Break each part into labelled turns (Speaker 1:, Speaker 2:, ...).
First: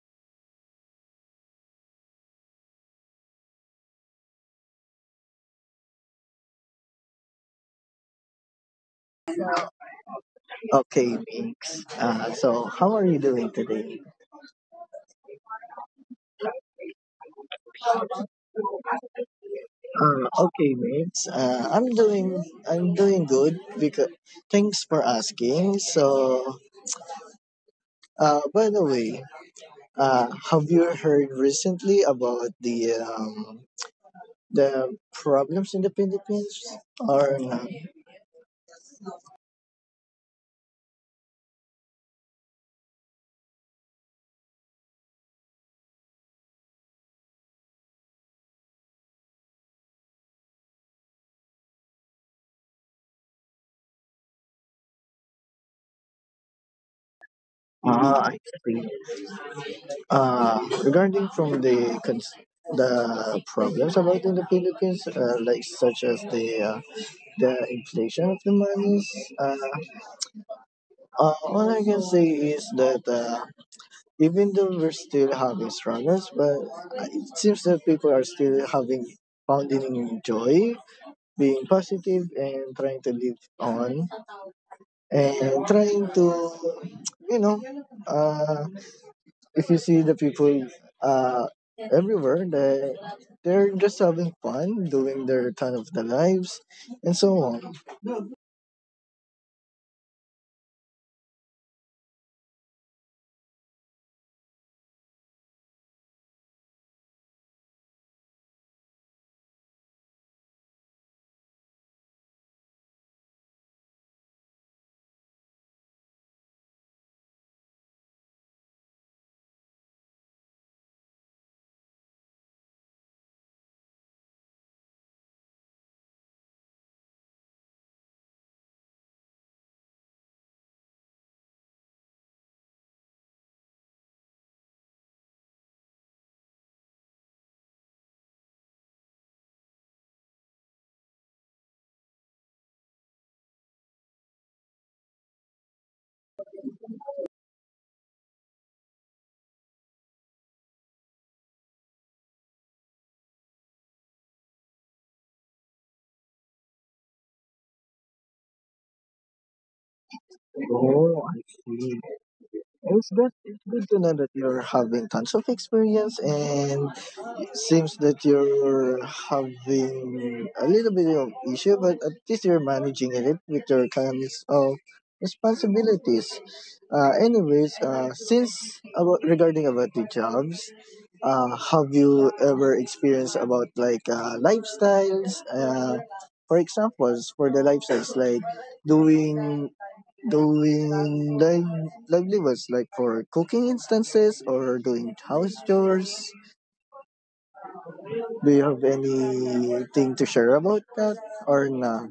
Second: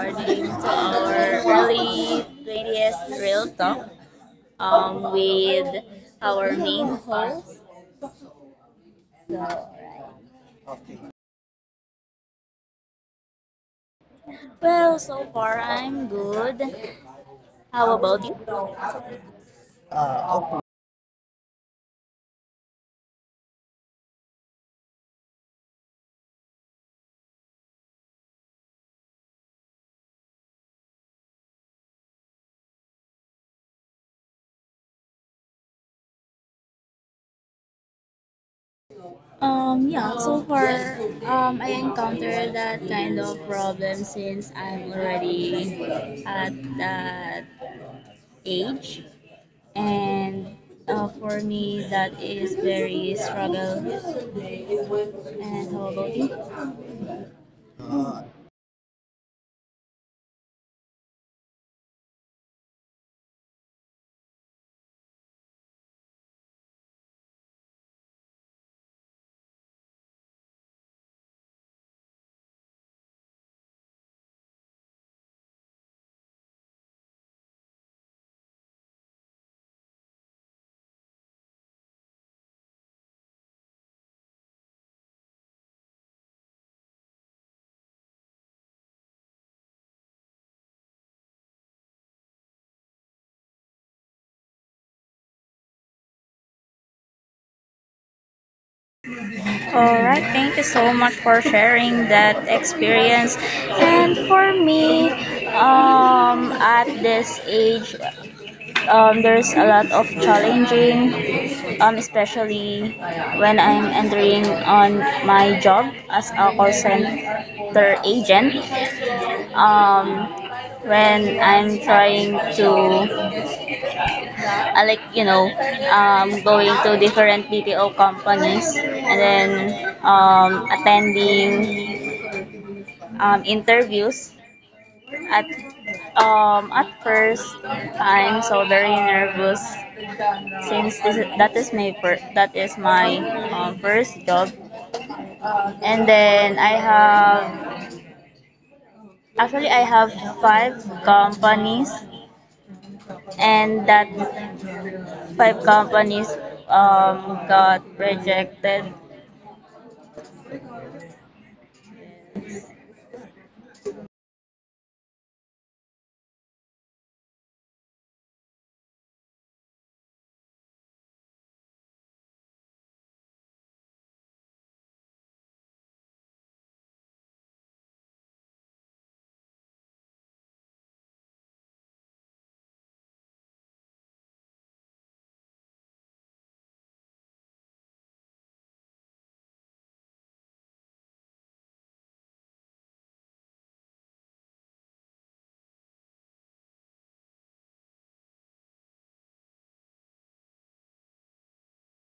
Speaker 1: regarding to our early 20th real talk with our main host.
Speaker 2: Okay, Mix. How are you doing today?
Speaker 1: Well, so far I'm good. How about you?
Speaker 2: Okay, Mix. I'm doing good because thanks for asking. So, by the way, have you heard recently about the problems in the Philippines are not.
Speaker 1: Yeah, so far, I encountered that kind of problem since I'm already at that age. And For me that is very struggle, and how about you?
Speaker 2: Ah, I see. uh, Regarding from the problems about in the Philippines, like such as the inflation of the monies. Uh, all I can say is that even though we're still having struggles, but it seems that people are still having finding joy, being positive, and trying to live on and trying to, you know, uh, if you see the people, uh, everywhere they're just having fun doing their kind of their lives and so on.
Speaker 1: All right, thank you so much for sharing that experience. And for me, at this age, there's a lot of challenging, especially when I'm entering on my job as a call center agent. Um, when I'm trying to I like, going to different BPO companies and then attending interviews. At at first, I'm so very nervous since this is, that is my first that is my first job. And then I have five companies, and that five companies got rejected.
Speaker 2: Oh, I see, it's good, it's good to know that you're having tons of experience, and seems that you're having a little bit of issue, but at least you're managing it with your kinds of responsibilities. Anyways, since about regarding about the jobs, have you ever experienced about like lifestyles? For examples, for the lifestyles like doing doing livelihoods like for cooking instances or doing house chores. Do you have anything to share about that or not?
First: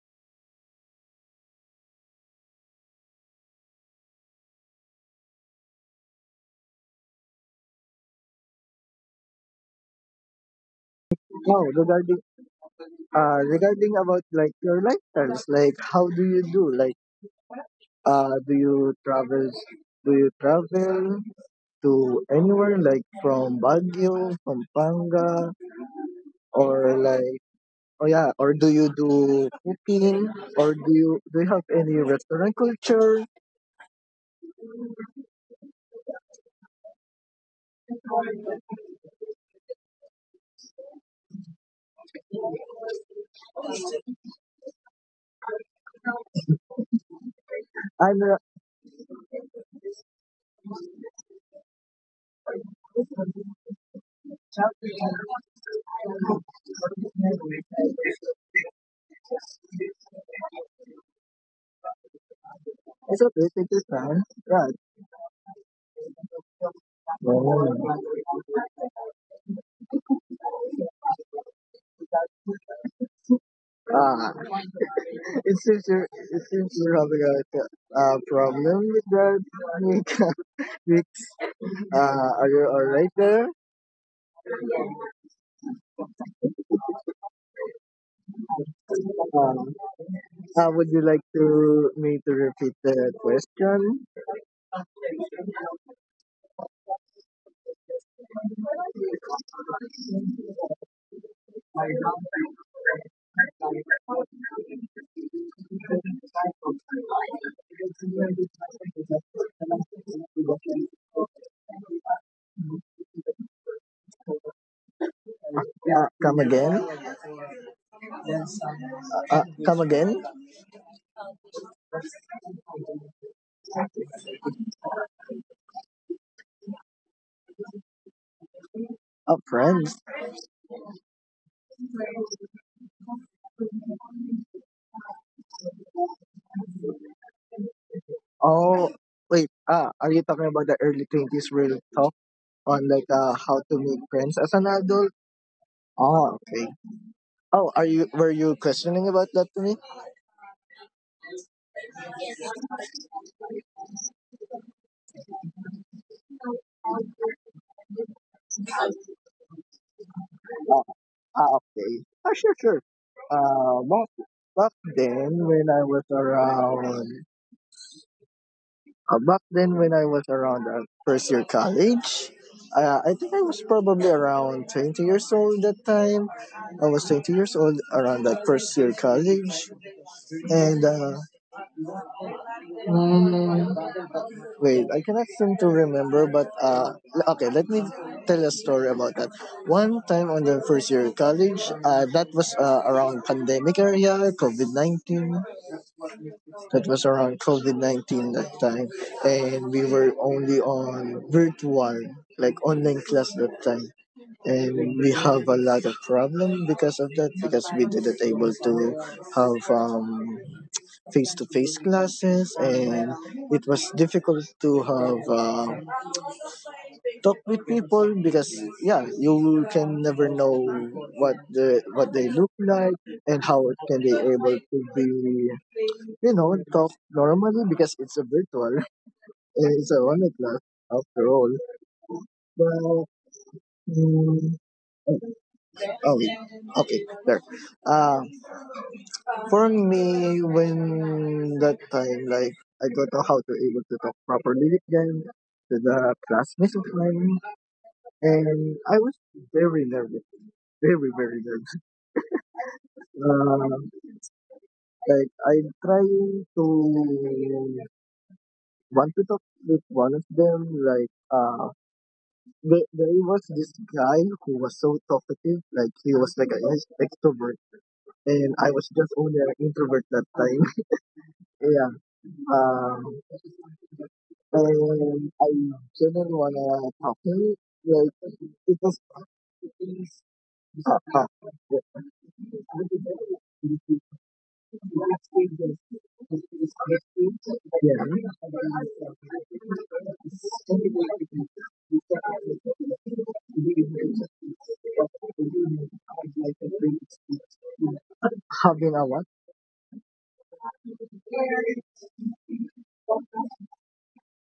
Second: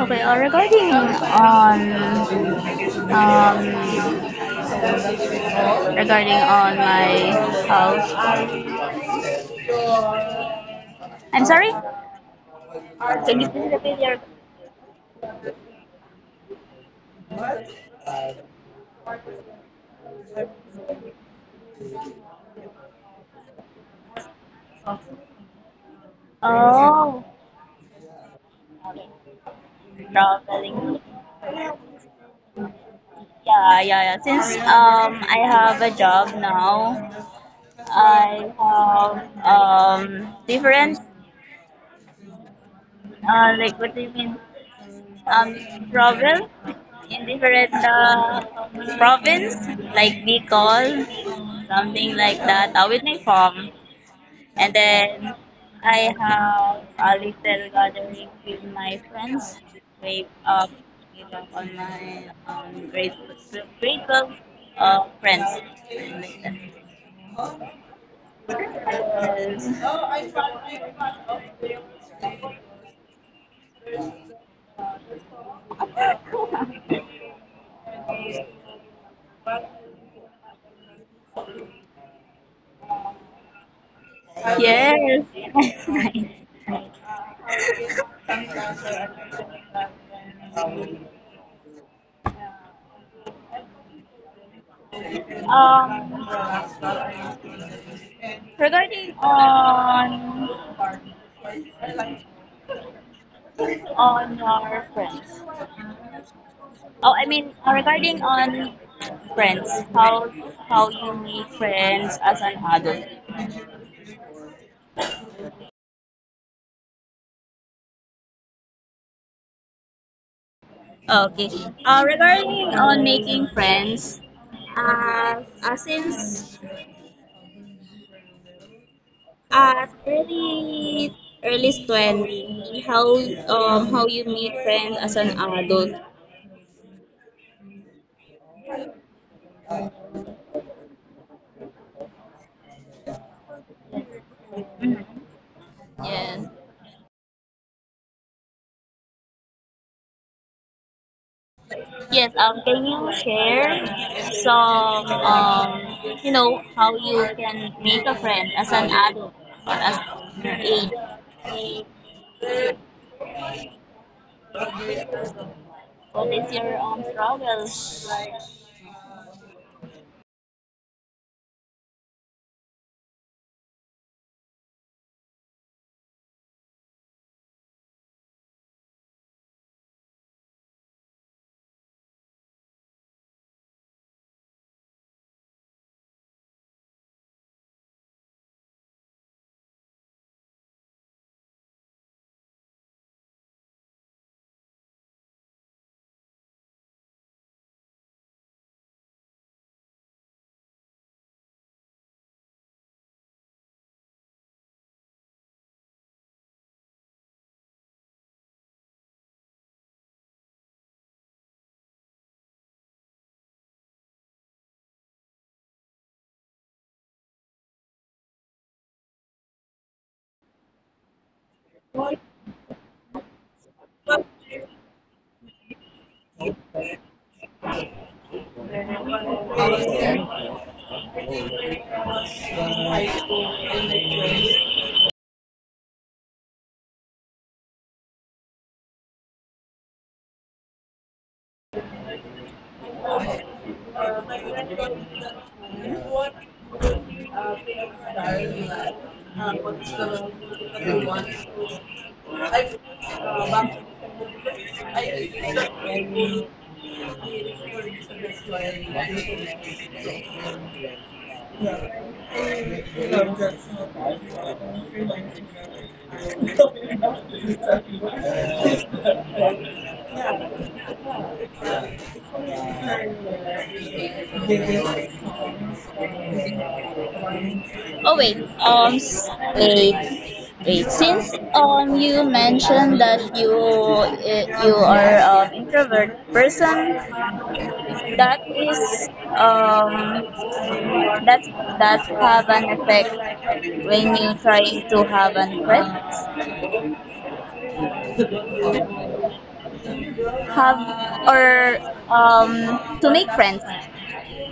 Speaker 1: Okay, regarding on um regarding on my house. I'm
Speaker 2: Oh,
Speaker 1: sorry?
Speaker 2: regarding,
Speaker 1: Can you
Speaker 2: regarding
Speaker 1: specifically
Speaker 2: about
Speaker 1: your
Speaker 2: like your lifestyles, like how do you do? Like do you travel, do you travel to anywhere like from Baguio, Pampanga, or like,
Speaker 1: Oh,
Speaker 2: oh yeah, or do you do cooking, or
Speaker 1: traveling?
Speaker 2: do you have any restaurant culture?
Speaker 1: Yeah, yeah, yeah. Since I have a job now, I have different like what do you mean um travel in different
Speaker 2: I'm
Speaker 1: province like Bicol, something like that. With my farm. And then I have a little gathering with my friends. We uh, we talk on my um,
Speaker 2: it's
Speaker 1: grade,
Speaker 2: okay, take your time.
Speaker 1: grade 12
Speaker 2: Right.
Speaker 1: friends.
Speaker 2: Oh. Ah. It seems you're having a, problem with the mic mix. Are you alright there?
Speaker 1: Yes. Yes.
Speaker 2: Um, would you like to me to repeat the question?
Speaker 1: Regarding on our friends. Oh, I mean regarding on friends. How you make friends as an adult.
Speaker 2: Come again? Come again?
Speaker 1: Okay. Regarding on making friends, since
Speaker 2: Oh, friends.
Speaker 1: at early 20, how you meet friends as an adult?
Speaker 2: Oh, wait. Ah, are you talking about the early 20s real talk on like how to make friends as an adult? Oh, okay.
Speaker 1: Yes.
Speaker 2: Oh, are you, were you questioning about that to me?
Speaker 1: Yes. Can you share some how you can make a friend as an adult or as your
Speaker 2: Uh,
Speaker 1: age?
Speaker 2: Ah, okay. Ah, sure, sure. Uh, back, back then when I was
Speaker 1: What is your
Speaker 2: around,
Speaker 1: struggle?
Speaker 2: back then when I was around first year college, I think I was probably around 20 years old that time. I was 20 years old around that first year college. And mm, wait, I cannot seem to remember, but okay, let me tell a story about that. One time on the first year of college, that was around pandemic area, COVID 19. That was around COVID 19 that time, and we were only on virtual, like online class that time, and we have a lot of problem because of that because we didn't able to have face to face classes, and it was difficult to have. Talk with people because yeah, you can never know what the what they look like and how can they able to be, you know, talk normally because it's a virtual and it's a online class after all. But mm, oh wait. Okay, there uh, for me when that time like, I don't know how to able to talk properly with them, to the classmates of mine, and I was very nervous, very nervous. Uh, like I try to want to talk with one of them. Like there was this guy who was so talkative. Like he was like an extrovert, and I was just only an introvert that time. Yeah. Um, and I didn't wanna talk to him.
Speaker 1: Oh
Speaker 2: Like
Speaker 1: wait,
Speaker 2: it was.
Speaker 1: um, s- wait, wait.
Speaker 2: Uh,
Speaker 1: Since you mentioned that
Speaker 2: uh,
Speaker 1: you are an introvert person, that is um that that have an effect when you try to have an friends
Speaker 2: Having a what?
Speaker 1: have or to make friends.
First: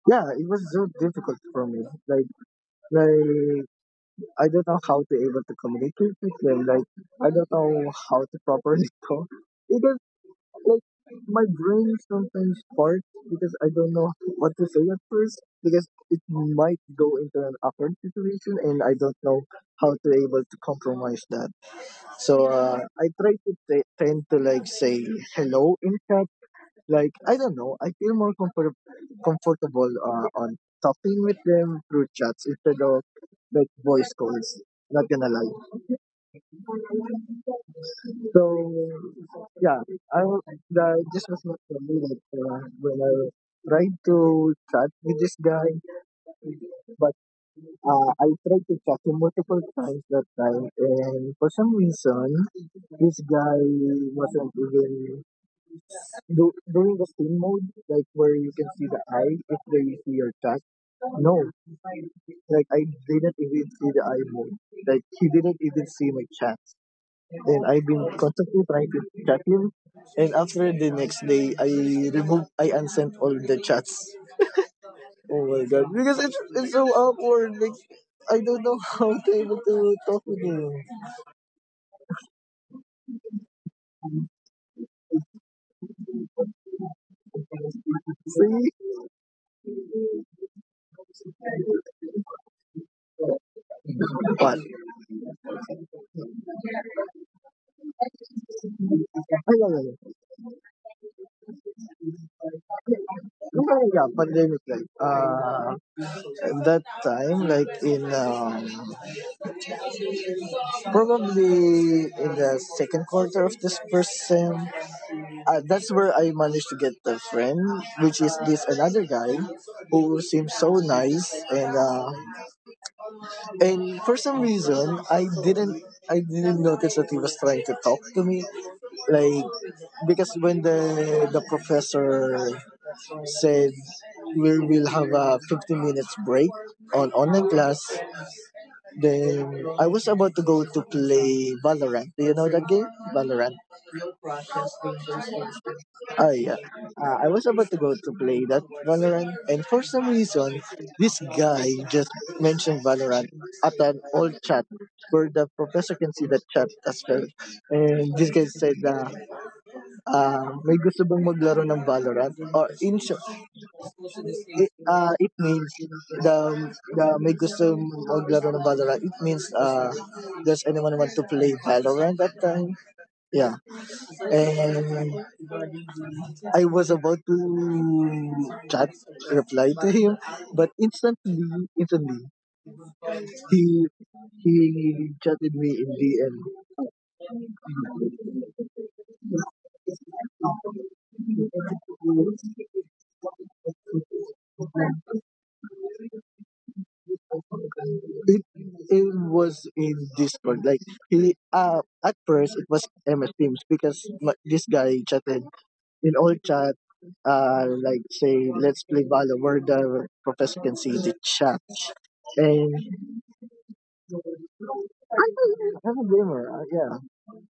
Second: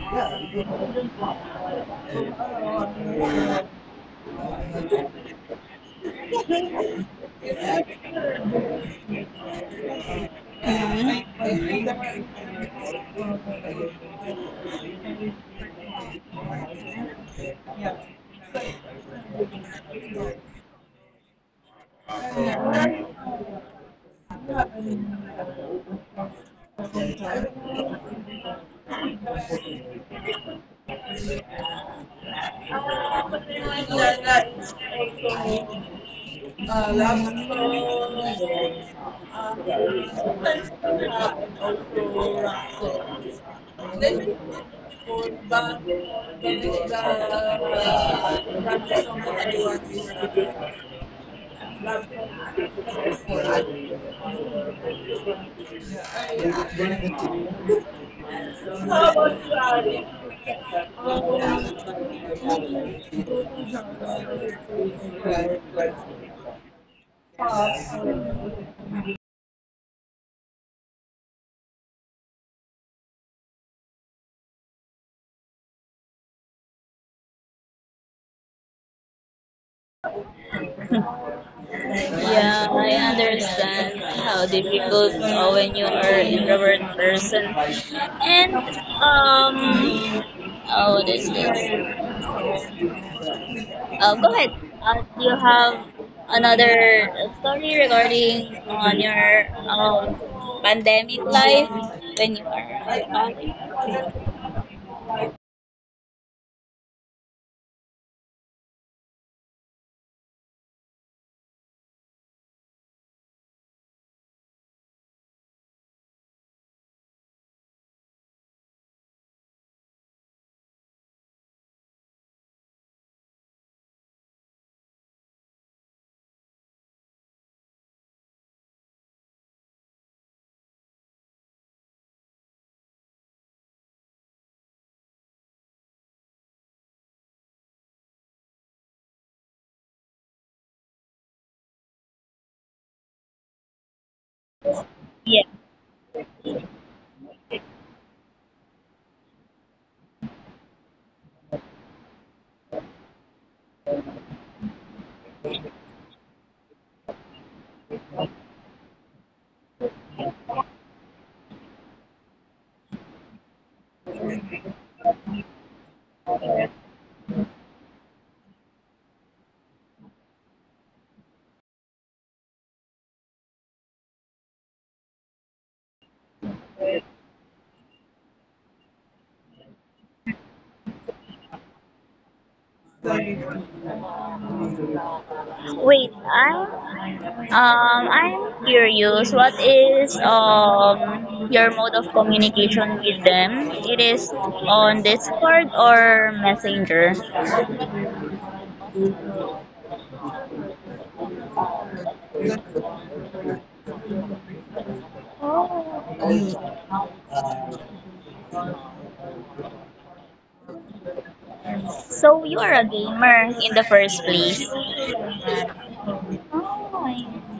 Speaker 2: Yeah, it was so difficult for me. Like, like, I don't know how to able to communicate with them. Like, I don't know how to properly talk. Like my brain sometimes farts because I don't know what to say at first because it might go into an awkward situation, and I don't know how to able to compromise that. So I try to tend to like say hello in chat. Like I don't know, I feel more comfortable on talking with them through chats instead of like voice calls. Not gonna lie. So yeah, I wa- the, this was not for me. Like when I tried
Speaker 1: Mhm.
Speaker 2: to chat with this guy,
Speaker 1: Yeah,
Speaker 2: but I tried to chat him multiple times that time, and for some reason, this guy wasn't even doing the steam mode, like where you can see the eye if they see your chat. No, like I didn't even see the eye mode. Like he didn't even see my chat, and I've been constantly trying to chat him. And after the next day, I unsent all the chats. Oh my god, because it's so awkward. Like I don't know how to able to talk with him.
Speaker 1: I understand how difficult when you are introvert person. And
Speaker 2: See,
Speaker 1: um, oh, this is. Go ahead.
Speaker 2: but
Speaker 1: Do you have another story regarding on your
Speaker 2: ay, ay, ay.
Speaker 1: pandemic life when you are?
Speaker 2: Nung yeah, pandemic like at that time like in um, probably in the second quarter of this person, that's where I managed to get a friend, which is this another guy who seems so nice, and for some reason I didn't, I didn't notice that he was trying to talk to me, like because when the professor said we will have a 15 minutes break on online class, then I was about to go to play Valorant. Do you know that game? Valorant. Oh yeah. I was about to go to play that Valorant, and for some reason, this guy just mentioned Valorant at an old chat where the professor can see the chat as well. And this guy said na may gusto bang maglaro ng Valorant? Or in short, it, it means the the may gusto maglaro ng Valorant. It means does anyone want to play Valorant that time? Yeah. And I was about to chat, reply to him, but instantly, he he chatted me in
Speaker 1: Wait, I'm
Speaker 2: DM.
Speaker 1: um I'm curious. What is your mode of communication with them? It is on Discord or Messenger?
Speaker 2: It, it was in Discord. Like he, at first it was MS Teams because ma- this guy chatted in
Speaker 1: Oh,
Speaker 2: all chat. Like say, let's play Valor where the professor can see the chat.
Speaker 1: so you are
Speaker 2: And
Speaker 1: a gamer in the first place.
Speaker 2: I'm a gamer. Yeah,
Speaker 1: Oh.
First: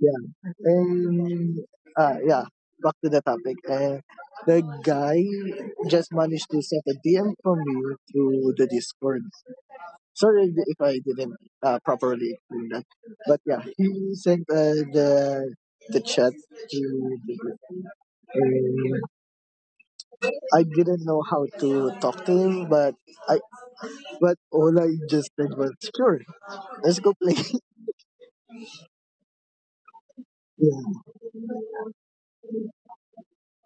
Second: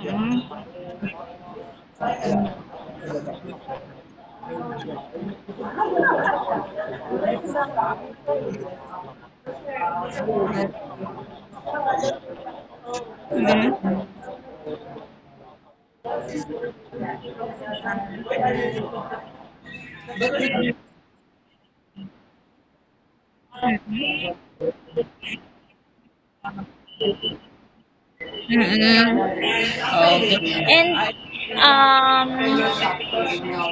Speaker 2: yeah. And yeah. Back to the topic. And the guy just managed to set a DM from me through the Discord. Sorry if I didn't properly explain that. But yeah, he
Speaker 1: Mm-mm.
Speaker 2: sent the chat to the group. And I didn't know how to talk to him, but I but all I just said was sure, let's go play.
Speaker 1: Mm-mm. And um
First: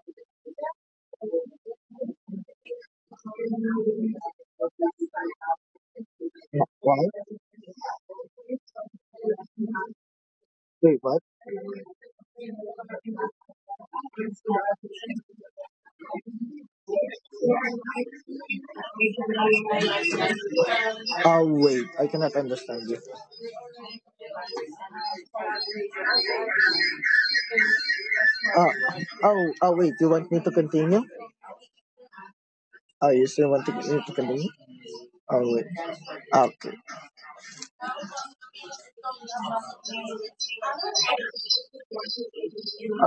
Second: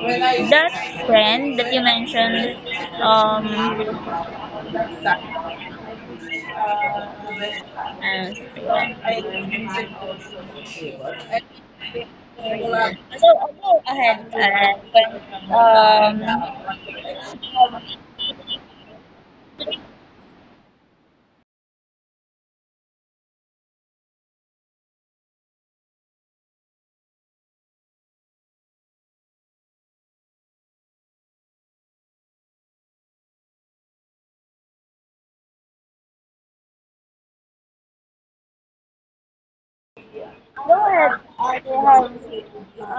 Speaker 1: that friend that you mentioned um
Speaker 2: Yeah. Why?
Speaker 1: uh,
Speaker 2: Wait, what?
Speaker 1: So I know I had but um,
Speaker 2: Oh wait, I cannot understand you. Oh, oh wait, you want me to continue? Oh, you still want to, me to continue? Oh wait, ah, okay,
Speaker 1: no, I had to have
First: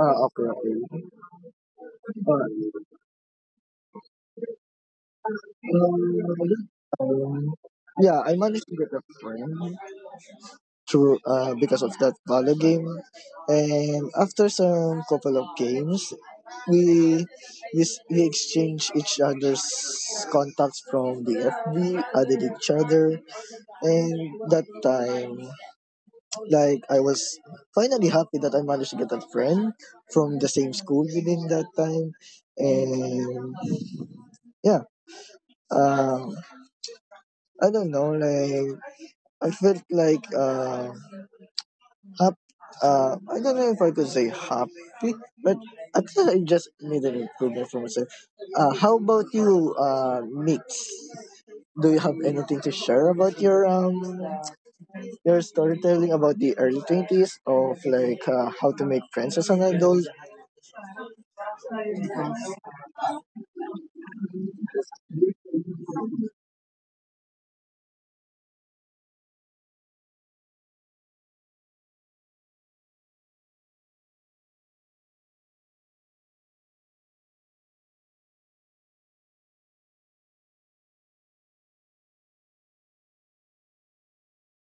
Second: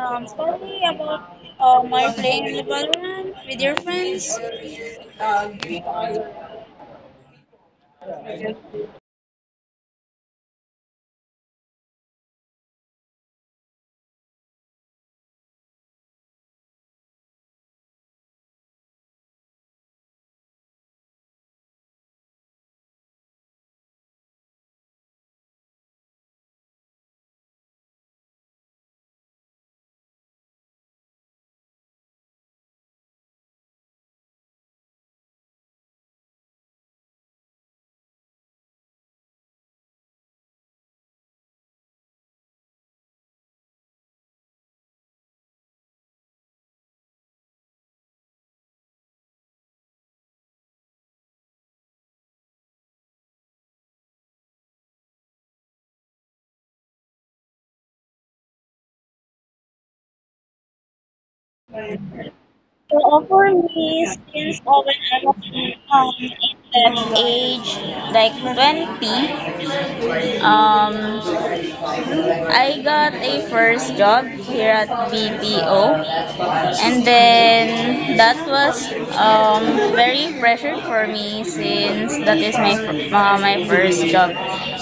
Speaker 2: ah okay,
Speaker 1: tell
Speaker 2: okay.
Speaker 1: me about my playing the
Speaker 2: Alright.
Speaker 1: Valorant with your friends. So
Speaker 2: Um, yeah, I managed to get a friend through because of that Valo game, and after some couple of games, we we exchange each other's contacts from the FB, added each other, and that time, like I was finally happy that I managed to get a friend from the same school within that time, and yeah, um, I don't know, like. I felt like hap- I don't know if I could say happy, but at least I just made an improvement for myself. How about you, Mix? Do you have anything to share about your um, your storytelling about the early 20s of like how to make friends as an adult?
Speaker 1: offer me skins of when I was in that age like 20. I got a first job here at BPO, and then that was um, very pressured for me since that is my first job.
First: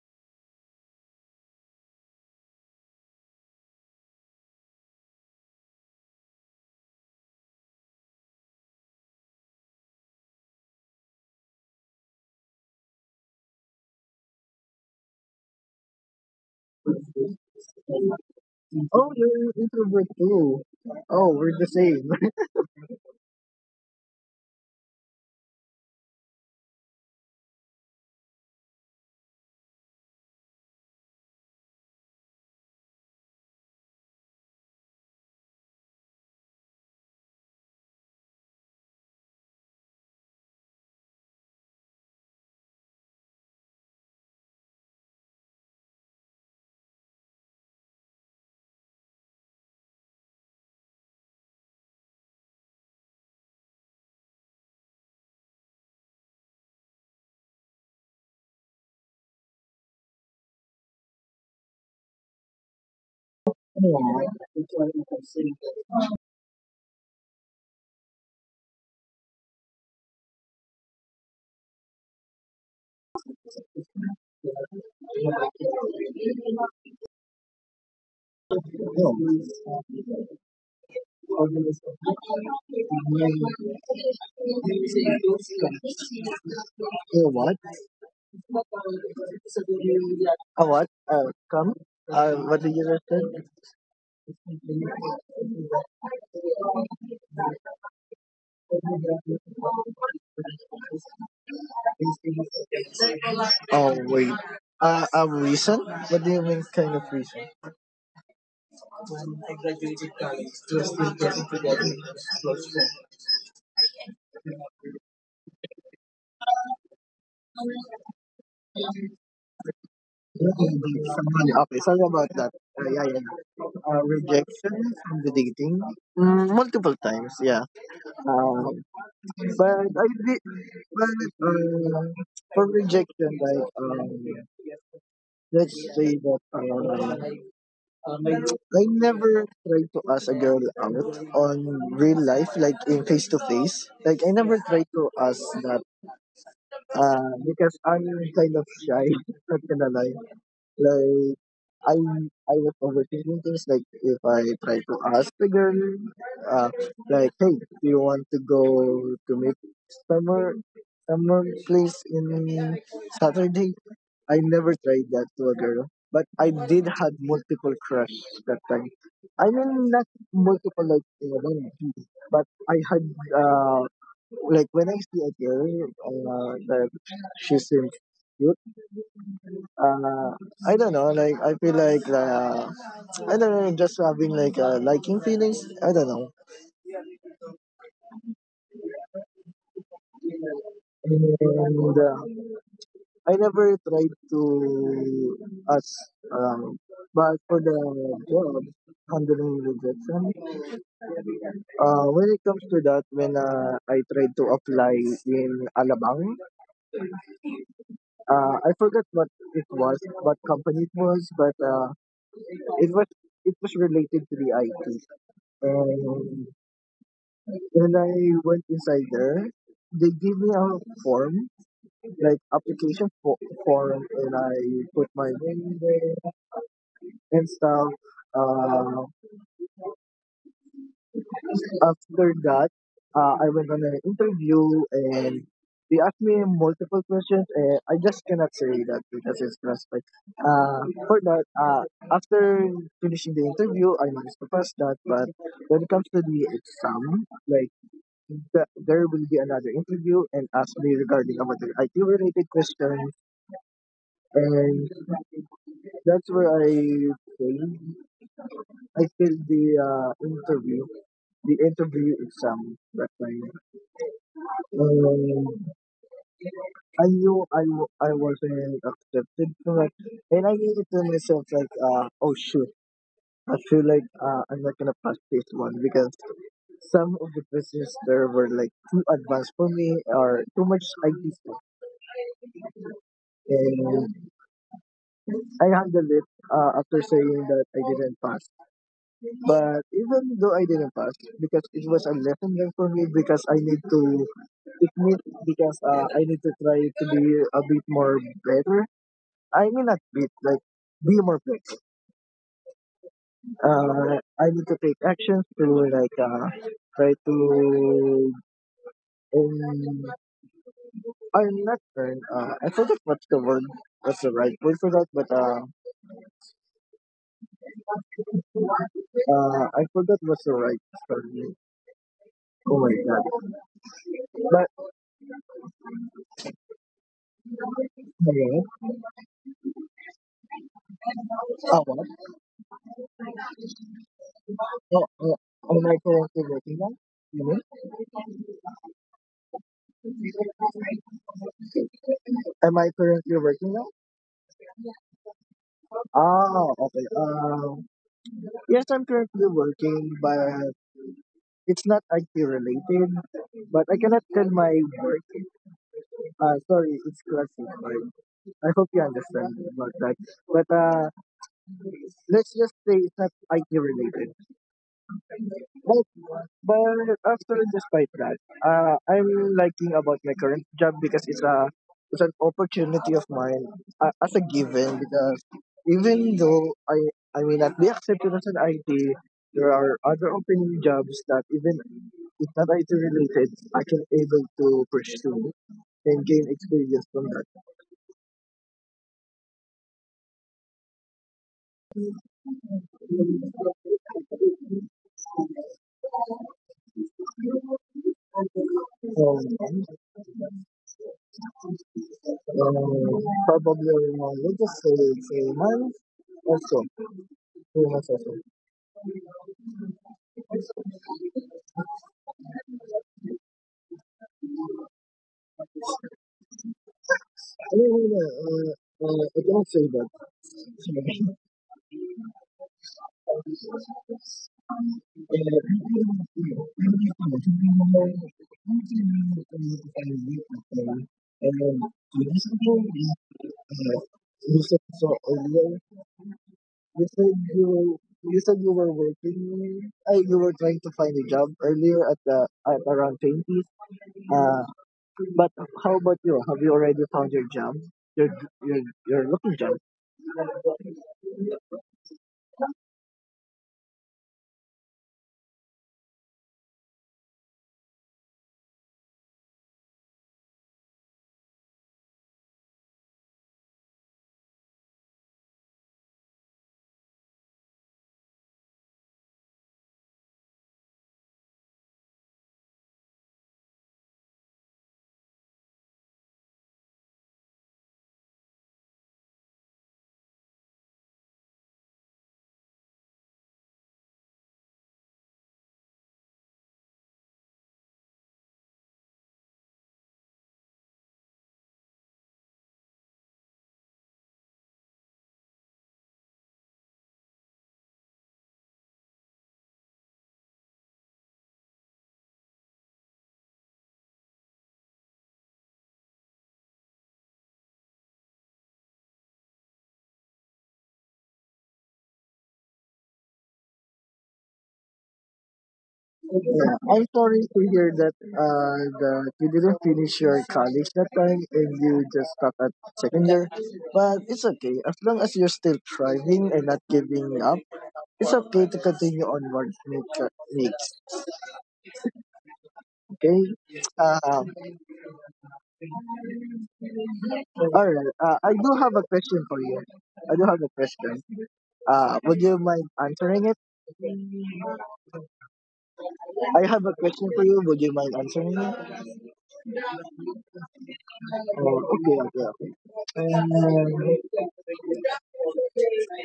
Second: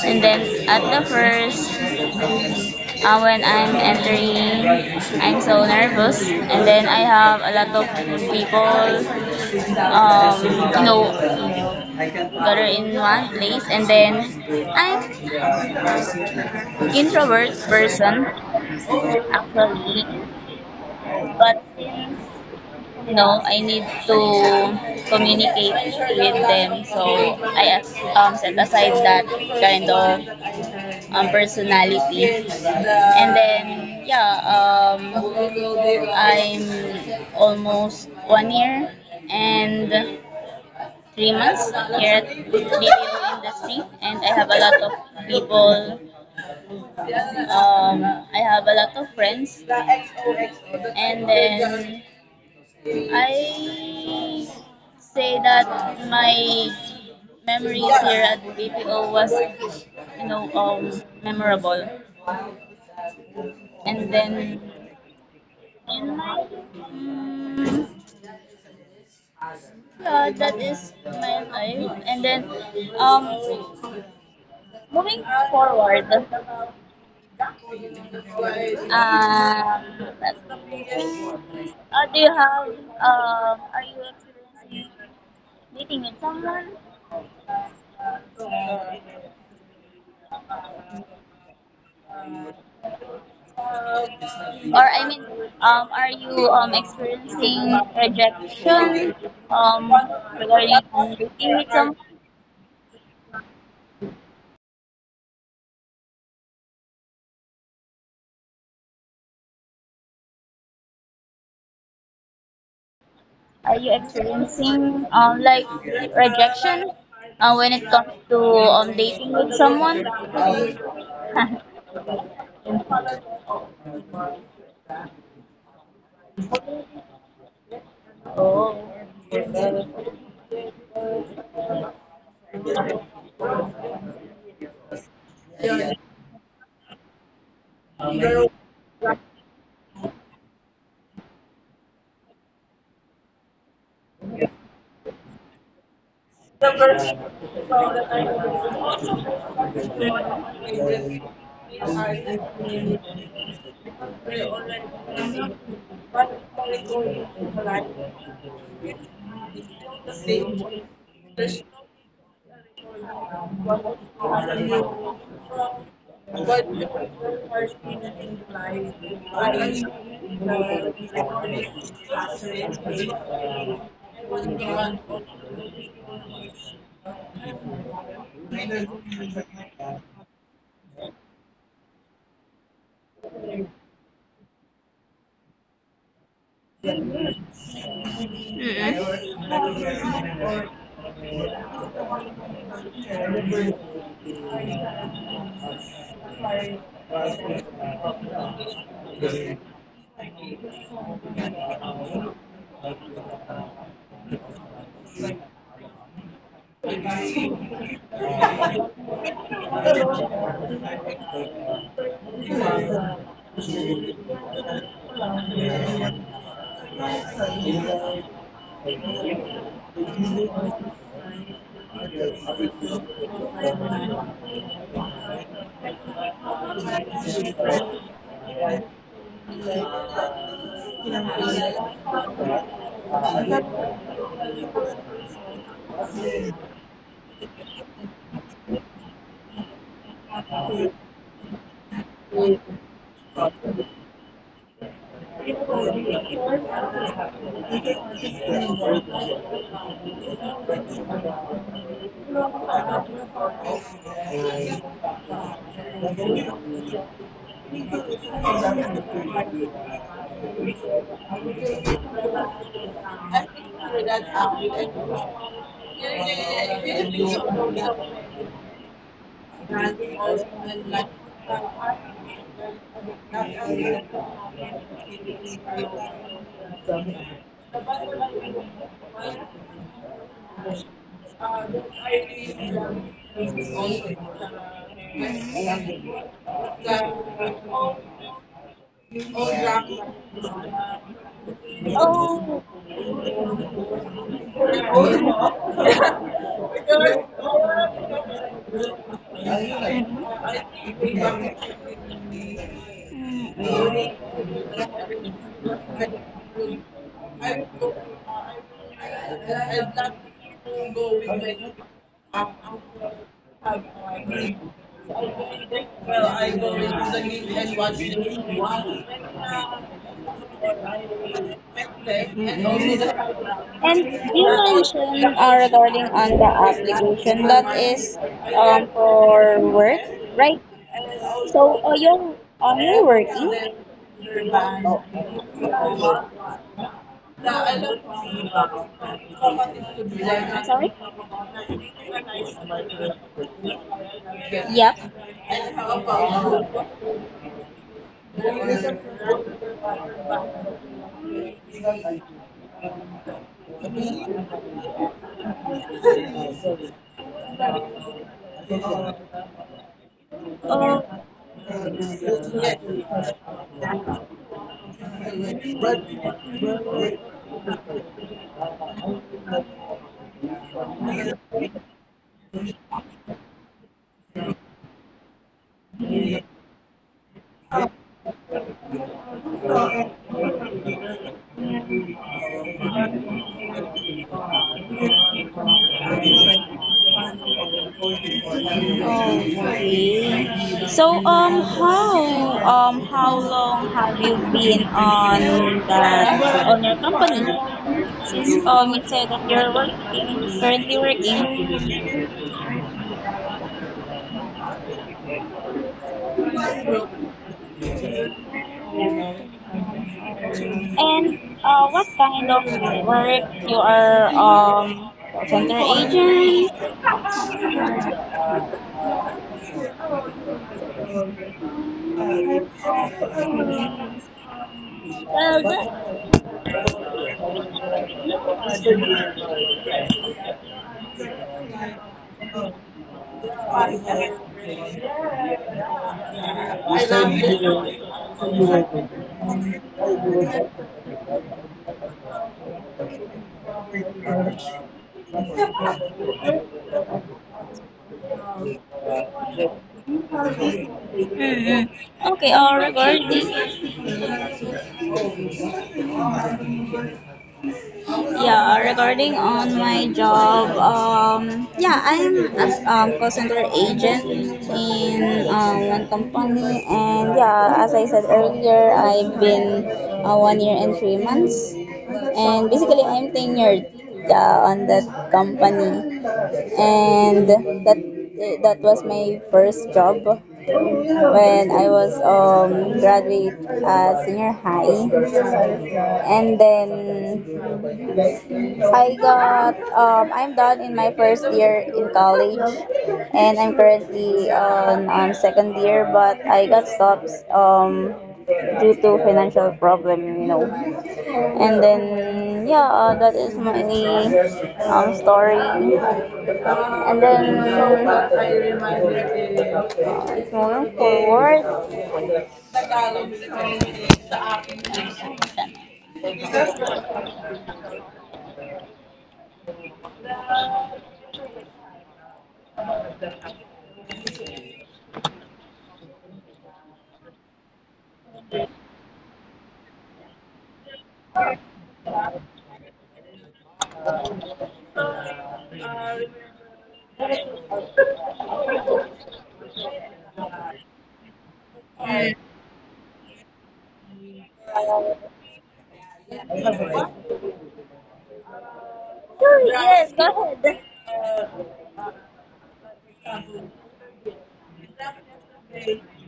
Speaker 1: And then at the first When I'm entering I'm so nervous, and then I have a lot of people um, you know gather in one place, and then I'm introvert person
Speaker 2: Oh, you're an
Speaker 1: actually,
Speaker 2: introvert too. Oh, we're
Speaker 1: but
Speaker 2: the same.
Speaker 1: since you know I need to communicate with them, so I set aside that kind of personality, and then yeah, I'm almost 1 year and 3 months here at BPO industry, and I have a lot of people. Um, I have a lot of friends, and then I say that my memories here at BPO was, you know, memorable. And then in my mm, yeah, that is my life. And then um, moving forward, Um, that's the
Speaker 2: Okay.
Speaker 1: Do you have, are you experiencing dating with
Speaker 2: You
Speaker 1: someone?
Speaker 2: know what? A what? Come? What did you just say?
Speaker 1: Or, I mean, are you experiencing rejection um, regarding dating with someone?
Speaker 2: Oh, wait. A reason? What do you mean kind of reason?
Speaker 1: Are you experiencing like rejection when it comes to dating with someone?
Speaker 2: Someone, okay, sorry about that. Yeah, yeah, yeah. Rejection from the dating? Mm, multiple times, yeah. Uh, but I did, but uh, for rejection, like, let's say that, I never tried to ask a girl out on real life, like in face to face. Like I never tried to ask that, because I'm kind of shy. Not gonna lie, like I was overthinking things like if I try to ask the girl, uh, like, hey, do you want to go to meet somewhere, somewhere place in Saturday? I never tried that to a girl, but I did had multiple crush that time. I mean, not multiple like in a one, but I had uh, like when I see a girl that she seems cute, uh, I don't know. Like I feel like I don't know, just having like liking feelings. I don't know.
Speaker 1: Mm-mm.
Speaker 2: And I never tried to ask around. But for the job handling rejection, when it comes to that, when I tried to apply in Alabang, I forgot what it was, what company it was, but it was it was related to the IT and. When I went inside there, they gave me a form, like form, and I put my name there and stuff. Uh, After that, I went on an interview and they asked me multiple questions and I just cannot say that because it's classified. Uh, for that, after finishing the interview, I managed to pass that. But when it comes to the exam, like there will be another interview and ask me regarding about the IT related questions and that's where I failed. I failed the interview, the interview exam that
Speaker 1: I
Speaker 2: time.
Speaker 1: think that app, I
Speaker 2: And I
Speaker 1: yeah,
Speaker 2: knew I wasn't really accepted for that. And I gave it
Speaker 1: like
Speaker 2: to myself like, oh shoot, I feel like I'm not gonna pass this one because some of the questions there were like too advanced for me or too much IT stuff.
Speaker 1: like
Speaker 2: And I handled it after saying that I didn't pass. But even though I didn't pass, because it was a
Speaker 1: Oh,
Speaker 2: lesson learned for me, because I need to admit, because I need to try to be a bit more better. I mean, not bit, like, be more better. I need to take actions to, like, try to
Speaker 1: as long
Speaker 2: earn,
Speaker 1: as go with
Speaker 2: or
Speaker 1: me,
Speaker 2: not earn,
Speaker 1: I'm,
Speaker 2: I forgot
Speaker 1: I
Speaker 2: what's the word, what's the right word for that, but,
Speaker 1: well, I go into the game and watch the
Speaker 2: I forgot what's the right for me.
Speaker 1: and
Speaker 2: Oh my god.
Speaker 1: and you
Speaker 2: But
Speaker 1: mentioned regarding on the application that is
Speaker 2: hello.
Speaker 1: for work, right?
Speaker 2: Oh
Speaker 1: So
Speaker 2: what?
Speaker 1: you're only working?
Speaker 2: Oh,
Speaker 1: Oh.
Speaker 2: oh, am I currently working now? You mean?
Speaker 1: Yeah, Sorry?
Speaker 2: Am I currently working now?
Speaker 1: Yep.
Speaker 2: Ah, okay. Yes, I'm currently working, but it's not IT related. But I cannot tell my work. Sorry, it's Clarkson. Like, I hope you understand about that. But let's just say it's not IT related. But but after despite that, I'm liking about my current job because it's an opportunity of mine as a given because even though I may not be accepted as an IT, there are other open jobs that even if not IT related, I can able to pursue and gain experience from that.
Speaker 1: So how long have you been on that on your company? Since you said that you're
Speaker 2: Um,
Speaker 1: working currently working.
Speaker 2: probably around, let's just say it's a month or so. 3 months or so.
Speaker 1: And what kind of work you are center agent?
Speaker 2: I don't know, I cannot say that. Sorry.
Speaker 1: Well, that,
Speaker 2: So this is all, you said so, You said you were you said you were working. You were trying to find a job earlier at the at around 20. Uh, but how about you? Have you already found your job? Your your your looking job?
Speaker 1: Mm-hmm. Okay, regarding Yeah, regarding on my job, yeah, I'm a call center agent in one company, and yeah, as I said earlier, I've been 1 year and 3 months, and basically I'm tenured on that company, and that that was my first job when I was graduate senior high, and then I got I'm done in my first year in college, and I'm currently on second year, but I got stopped due to financial problem, you know. And then yeah, that is my story. And then it's moving forward.
Speaker 2: Yeah, I'm sorry to hear that that you didn't finish your college that time and you just stopped at second year. But it's okay. As long as you're still thriving and not giving up, it's okay to continue onward, Nick. Nick. Okay. Um, all right. I do have a question for you. I do have a question. Would you mind answering it? I have a question for you. Would you mind answering it?
Speaker 1: Sure, yes, go ahead.
Speaker 2: Oh, okay, okay, okay. Um,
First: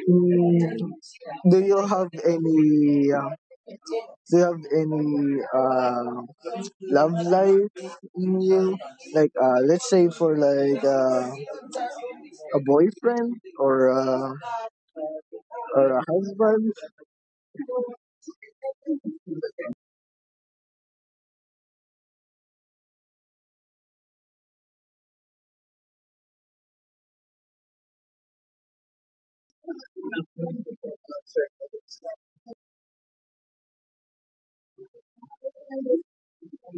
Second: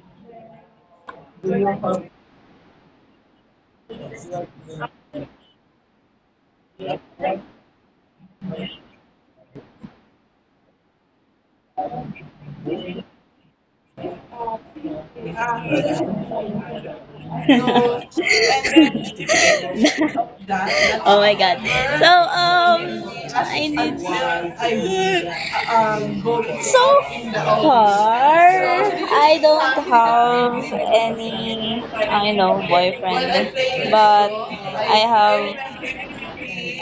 Speaker 2: mm, do you have any? Do you have any love life in you? Like, let's say for like a boyfriend or uh, or a husband.
Speaker 1: Oh my god. So I need um so far I don't have any I know boyfriend, but
Speaker 2: Oh.
Speaker 1: I have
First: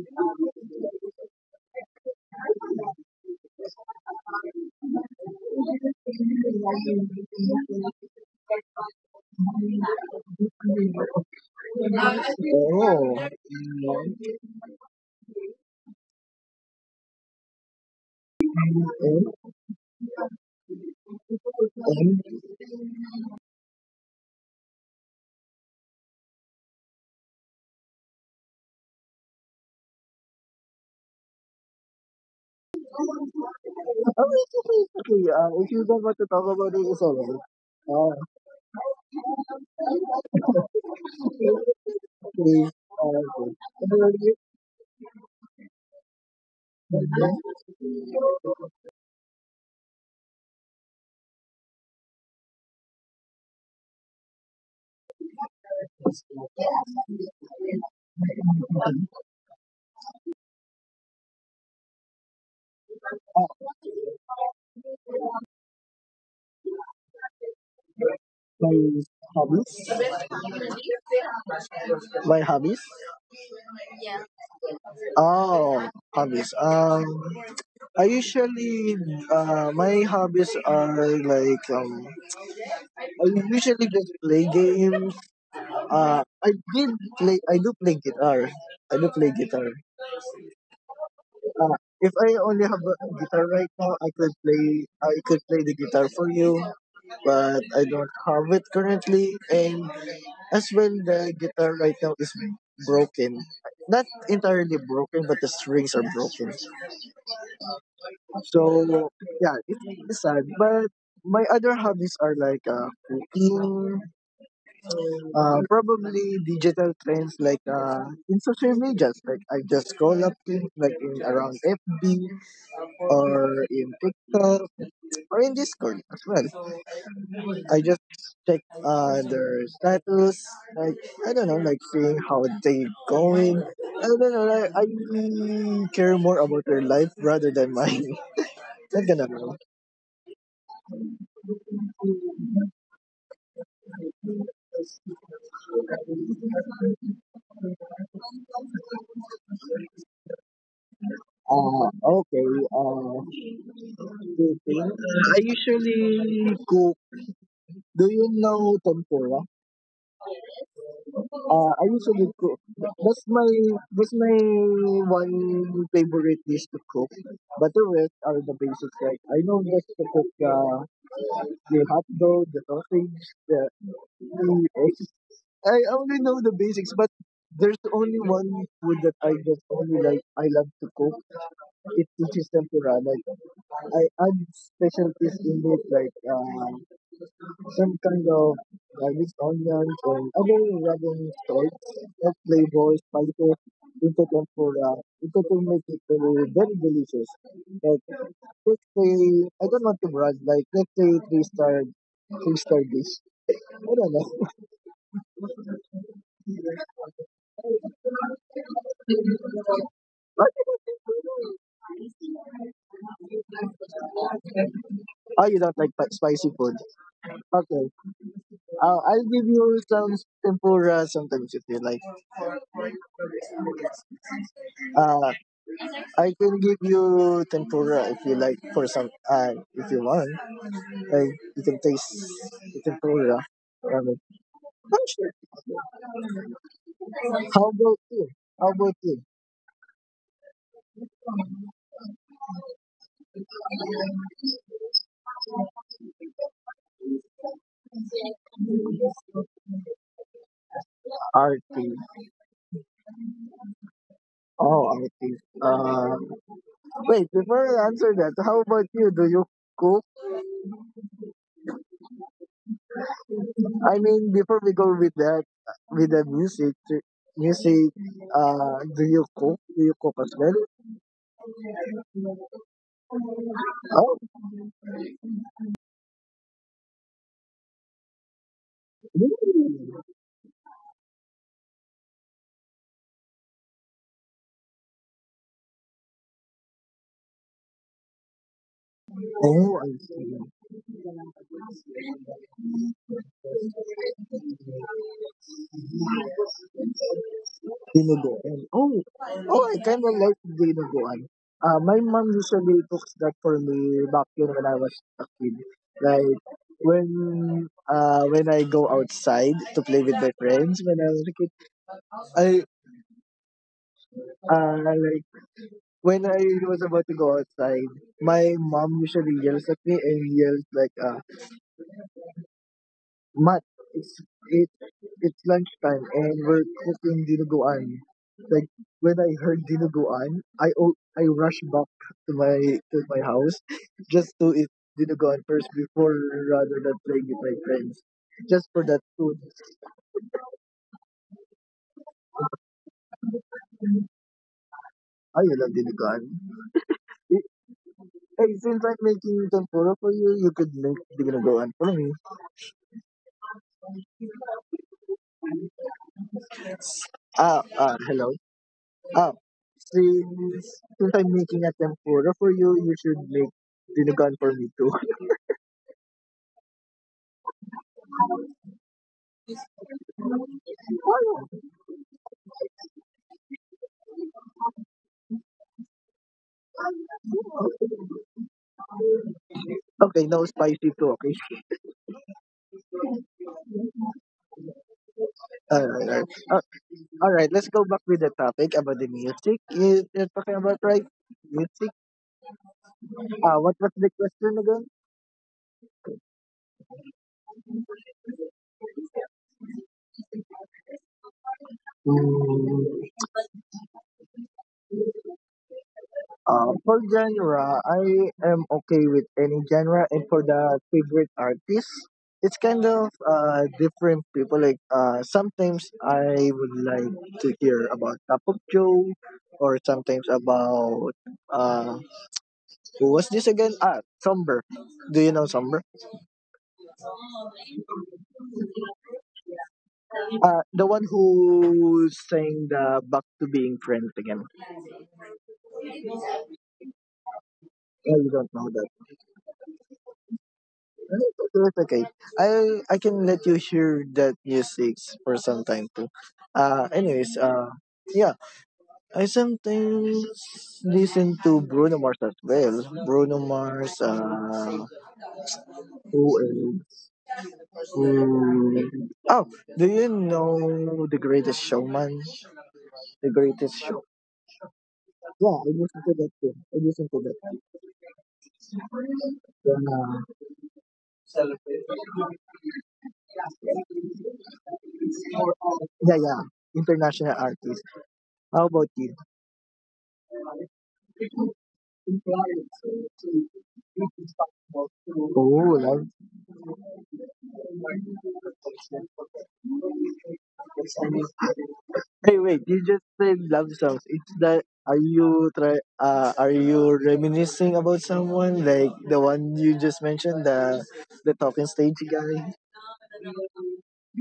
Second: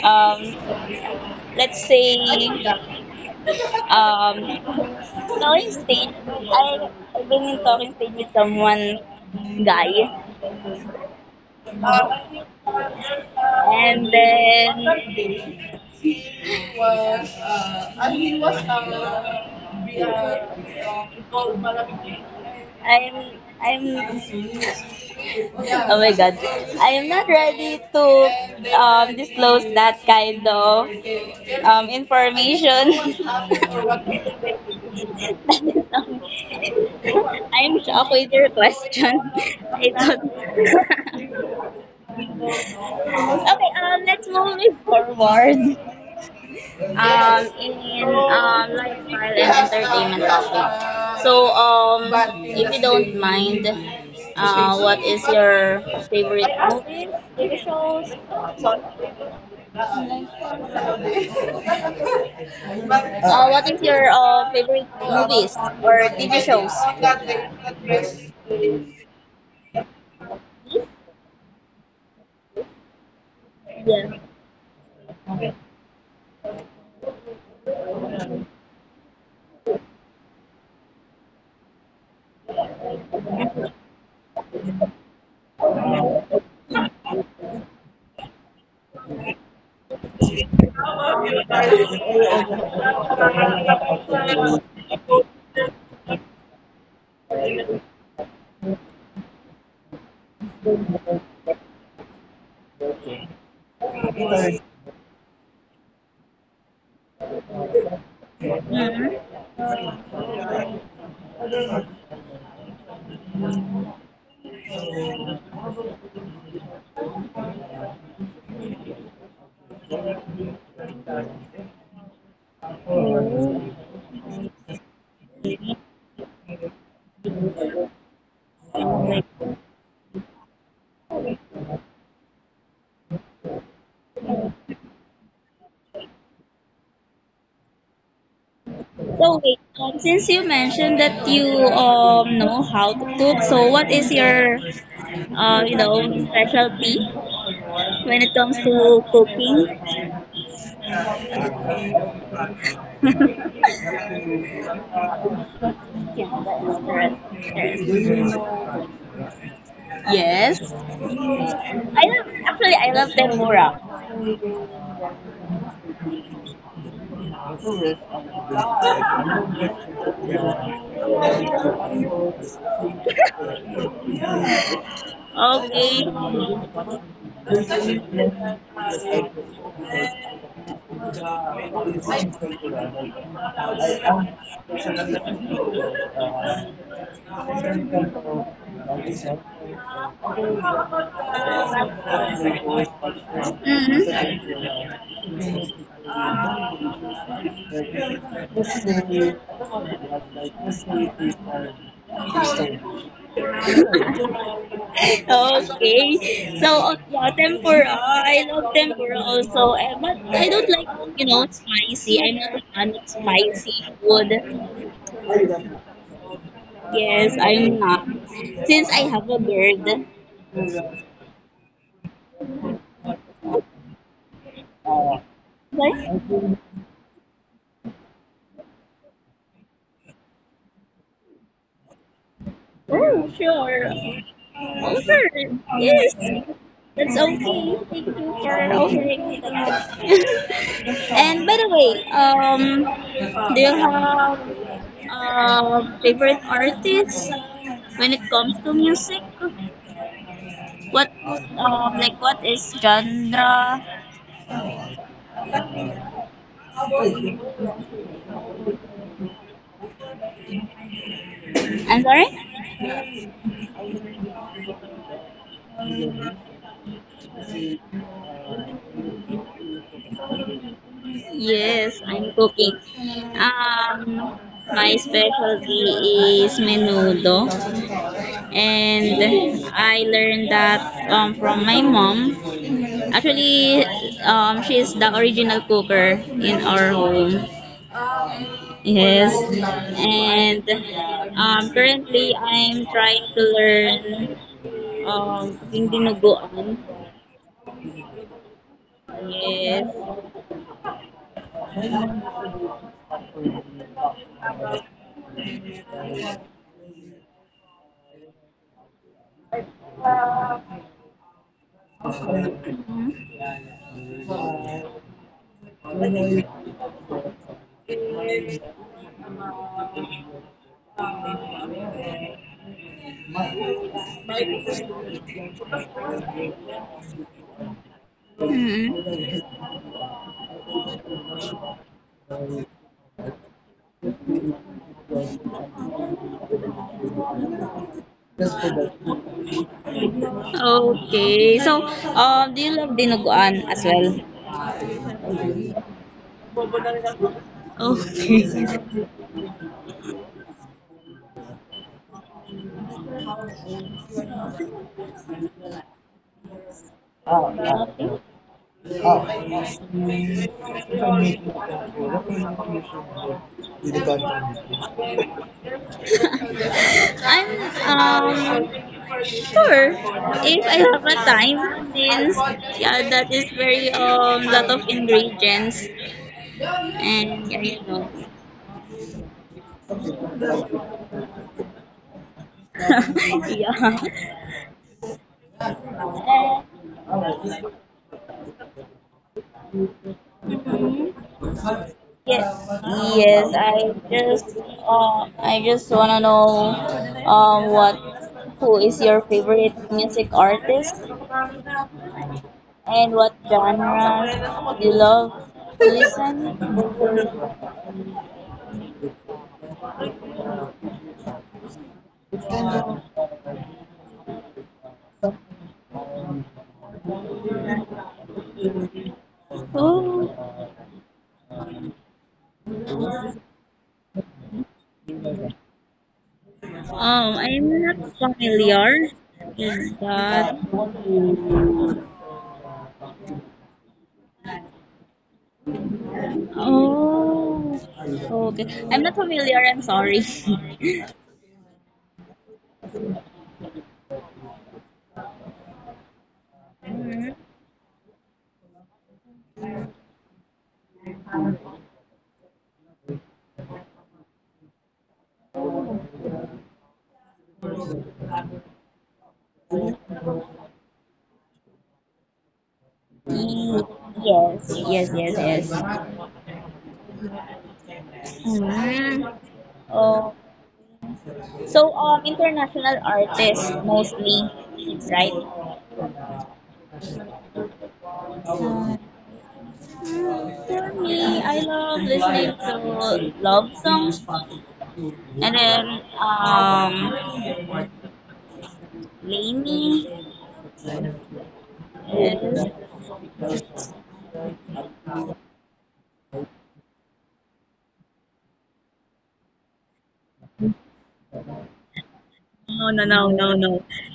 Speaker 1: um let's say um touring stage. I've been in touring stage with someone guy, and then was, and he was, via, called
Speaker 2: And,
Speaker 1: Malabigay.
Speaker 2: and,
Speaker 1: I'm oh my god. I am not ready to disclose that kind of information.
Speaker 2: oh, it's okay, it's okay. If you don't want to talk about it, it's alright.
Speaker 1: I'm shocked
Speaker 2: Uh,
Speaker 1: with your question. I don't
Speaker 2: okay. Uh,
Speaker 1: Okay, let's move it forward.
Speaker 2: okay.
Speaker 1: Um, in lifestyle and entertainment topic. So, if you don't mind, what is your favorite movie? What is your favorite movies or TV shows?
Speaker 2: My hobbies. My hobbies.
Speaker 1: Yeah.
Speaker 2: Oh, hobbies. I usually my hobbies are like I usually just play games. I did play. I do play guitar. I do play guitar. Uh, if I only have a guitar right now, I could play. I could play the guitar for you, but I don't have it currently, and as well, the guitar right now is broken. Not entirely broken, but the strings are broken. So,
Speaker 1: Hmm.
Speaker 2: yeah, it's sad. But my other hobbies are like cooking, probably digital trends like in social media. Like I just call up things like in around FB or in TikTok or in Discord as well. I just check their status, like I don't know, like seeing how they going. I don't know, like, I care more about their life rather than mine. Not gonna
Speaker 1: So wait,
Speaker 2: lie.
Speaker 1: since you mentioned that you know how to cook, so what is your specialty when it comes to cooking?
Speaker 2: Uh, okay. Uh, cooking. I
Speaker 1: Yes,
Speaker 2: usually
Speaker 1: that's
Speaker 2: cook.
Speaker 1: correct.
Speaker 2: Do you know tempura?
Speaker 1: Yes. Yes.
Speaker 2: I
Speaker 1: I
Speaker 2: usually
Speaker 1: love
Speaker 2: cook.
Speaker 1: actually I love
Speaker 2: That's my
Speaker 1: tempura.
Speaker 2: that's my one favorite dish to cook. But the rest are the basics. Like I know just to cook. You have to know the topics, the- ex- I
Speaker 1: Okay.
Speaker 2: only know the basics, but there's only one food that I just only like. I love to cook. It's sushi tempura. Like I add specialties in it, like some kind of garlic onions and other random salt that flavors spices into them for into to make it very, very delicious. Like let's say I don't want to brag, like let's say three-star dish. I don't know.
Speaker 1: Mm-hmm. Okay. So yeah, tempura. I love tempura also, eh, but
Speaker 2: What?
Speaker 1: I don't like you know spicy. I'm not a fan of spicy food.
Speaker 2: Oh, you don't like spicy food?
Speaker 1: Yes, I'm
Speaker 2: Okay.
Speaker 1: not. Since I
Speaker 2: I'll
Speaker 1: have a
Speaker 2: give you
Speaker 1: bird.
Speaker 2: some tempura sometimes if you like. Uh,
Speaker 1: But
Speaker 2: I can give you tempura if you like for some if you want. Like you can taste, you can play the ramen. Oh, sure.
Speaker 1: over. Yes, that's
Speaker 2: How
Speaker 1: okay.
Speaker 2: about
Speaker 1: Thank you
Speaker 2: you?
Speaker 1: for
Speaker 2: How about you?
Speaker 1: offering up. And by the way, do you have favorite artists when it comes to music? What
Speaker 2: Arty.
Speaker 1: Like what is genre?
Speaker 2: Oh, arty. Uh, wait, before I answer that, how about you? Do you cook?
Speaker 1: I'm sorry?
Speaker 2: I mean, before we go with that, with the music, music. Do you cook? Do you cook as well?
Speaker 1: Yes, I'm cooking.
Speaker 2: Oh,
Speaker 1: Um, my specialty is menudo,
Speaker 2: really?
Speaker 1: and I learned that from my mom. Actually, she's the original cooker in our home. Yes,
Speaker 2: Oh, I see.
Speaker 1: and currently I'm trying to learn cooking dinuguan.
Speaker 2: Dinuguan. Oh, oh, I kind
Speaker 1: Yes.
Speaker 2: of like dinuguan. My mom usually
Speaker 1: Mm.
Speaker 2: cooks that for me back then when I was a kid. Like when I go outside to play with my friends when I was a kid, I like when I was about to go outside, my mom usually yells at me and yells like But it's it it's lunchtime and we're cooking dinuguan. Like when I heard dinuguan, I rushed back to my house just to eat dinuguan first before rather than playing with my friends. Just for that food,
Speaker 1: Okay. So, do you love dinuguan as well?
Speaker 2: I love dinuguan. It, hey, since I'm
Speaker 1: Okay.
Speaker 2: making tempura for you, you could make dinuguan for me. Ah, ah, hello. Ah, since since I'm making a tempura for you, you should make dinuguan for me too.
Speaker 1: I'm um sure if I have a time, since yeah that is very lot of ingredients, and yeah you know
Speaker 2: Okay, no spicy too. Okay.
Speaker 1: yeah.
Speaker 2: All right, all right. All right, let's go back with the topic about the music. You're talking about, right? Music.
Speaker 1: Yes, yes.
Speaker 2: What was the
Speaker 1: Just,
Speaker 2: question again?
Speaker 1: I just wanna know, what, who is your favorite music artist,
Speaker 2: Mm,
Speaker 1: and what genres you love to
Speaker 2: For
Speaker 1: listen
Speaker 2: genre, I am okay with any genre, and for the favorite artist, it's kind of different people. Like sometimes I would like to hear about Cup of Joe, or sometimes
Speaker 1: to?
Speaker 2: about uh who was this again? Ah, Somber. Do you know Somber?
Speaker 1: I'm not familiar with
Speaker 2: The
Speaker 1: that.
Speaker 2: one who sang the Back to Being Friends again.
Speaker 1: Oh,
Speaker 2: I don't know
Speaker 1: okay.
Speaker 2: that.
Speaker 1: I'm not familiar. I'm sorry.
Speaker 2: No, it's okay. Okay. I I can let you hear that music for some time too. Uh,
Speaker 1: Mhm.
Speaker 2: anyways, uh, yeah, I sometimes listen to Bruno Mars as well. Bruno Mars, who else? Who? Oh, do you know The Greatest Showman? The
Speaker 1: Ye-
Speaker 2: Greatest Show.
Speaker 1: Yes, yes, yes,
Speaker 2: Yeah, I
Speaker 1: yes.
Speaker 2: listen to that too. I listen to that.
Speaker 1: Mm.
Speaker 2: Uh,
Speaker 1: Oh. So, international artists mostly, right?
Speaker 2: yeah, yeah. International artist. How about you?
Speaker 1: Mm, for me, I love listening to love songs, and
Speaker 2: Oh, love.
Speaker 1: then Lainey
Speaker 2: Hey, wait!
Speaker 1: is
Speaker 2: You just said love songs. It's that. Are you try? Are you reminiscing about someone like the one you just mentioned, the talking stage guy?
Speaker 1: no, no, no, no, no.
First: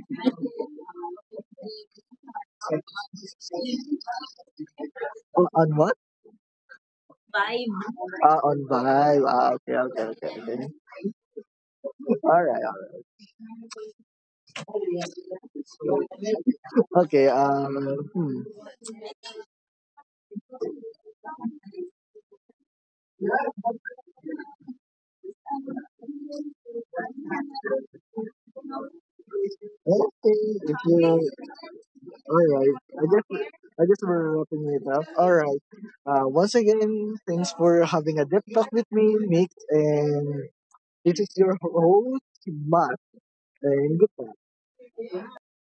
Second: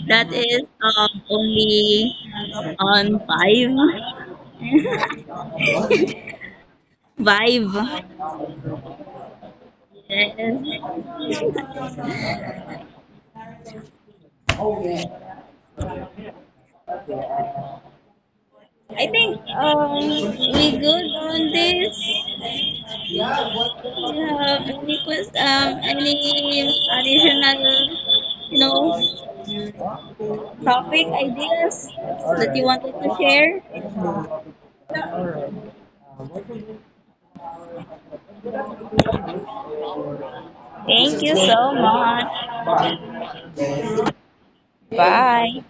Speaker 1: That is only on five.
Speaker 2: Oh, on what?
Speaker 1: Vibe.
Speaker 2: Ah, on vibe. Ah, okay, okay, okay, okay.
Speaker 1: Yes.
Speaker 2: All right, all right. Okay. Hmm.
Speaker 1: I think we good on this. Do you have any any additional, you know,
Speaker 2: Okay. If
Speaker 1: topic
Speaker 2: you
Speaker 1: ideas
Speaker 2: all
Speaker 1: that you
Speaker 2: right.
Speaker 1: wanted to share?
Speaker 2: I just were wrapping it up. All right. Once again, thanks for having a deep talk with me, Nick, and It
Speaker 1: Thank
Speaker 2: is
Speaker 1: you
Speaker 2: is your
Speaker 1: so much.
Speaker 2: host, Mark, and goodbye.
Speaker 1: Bye.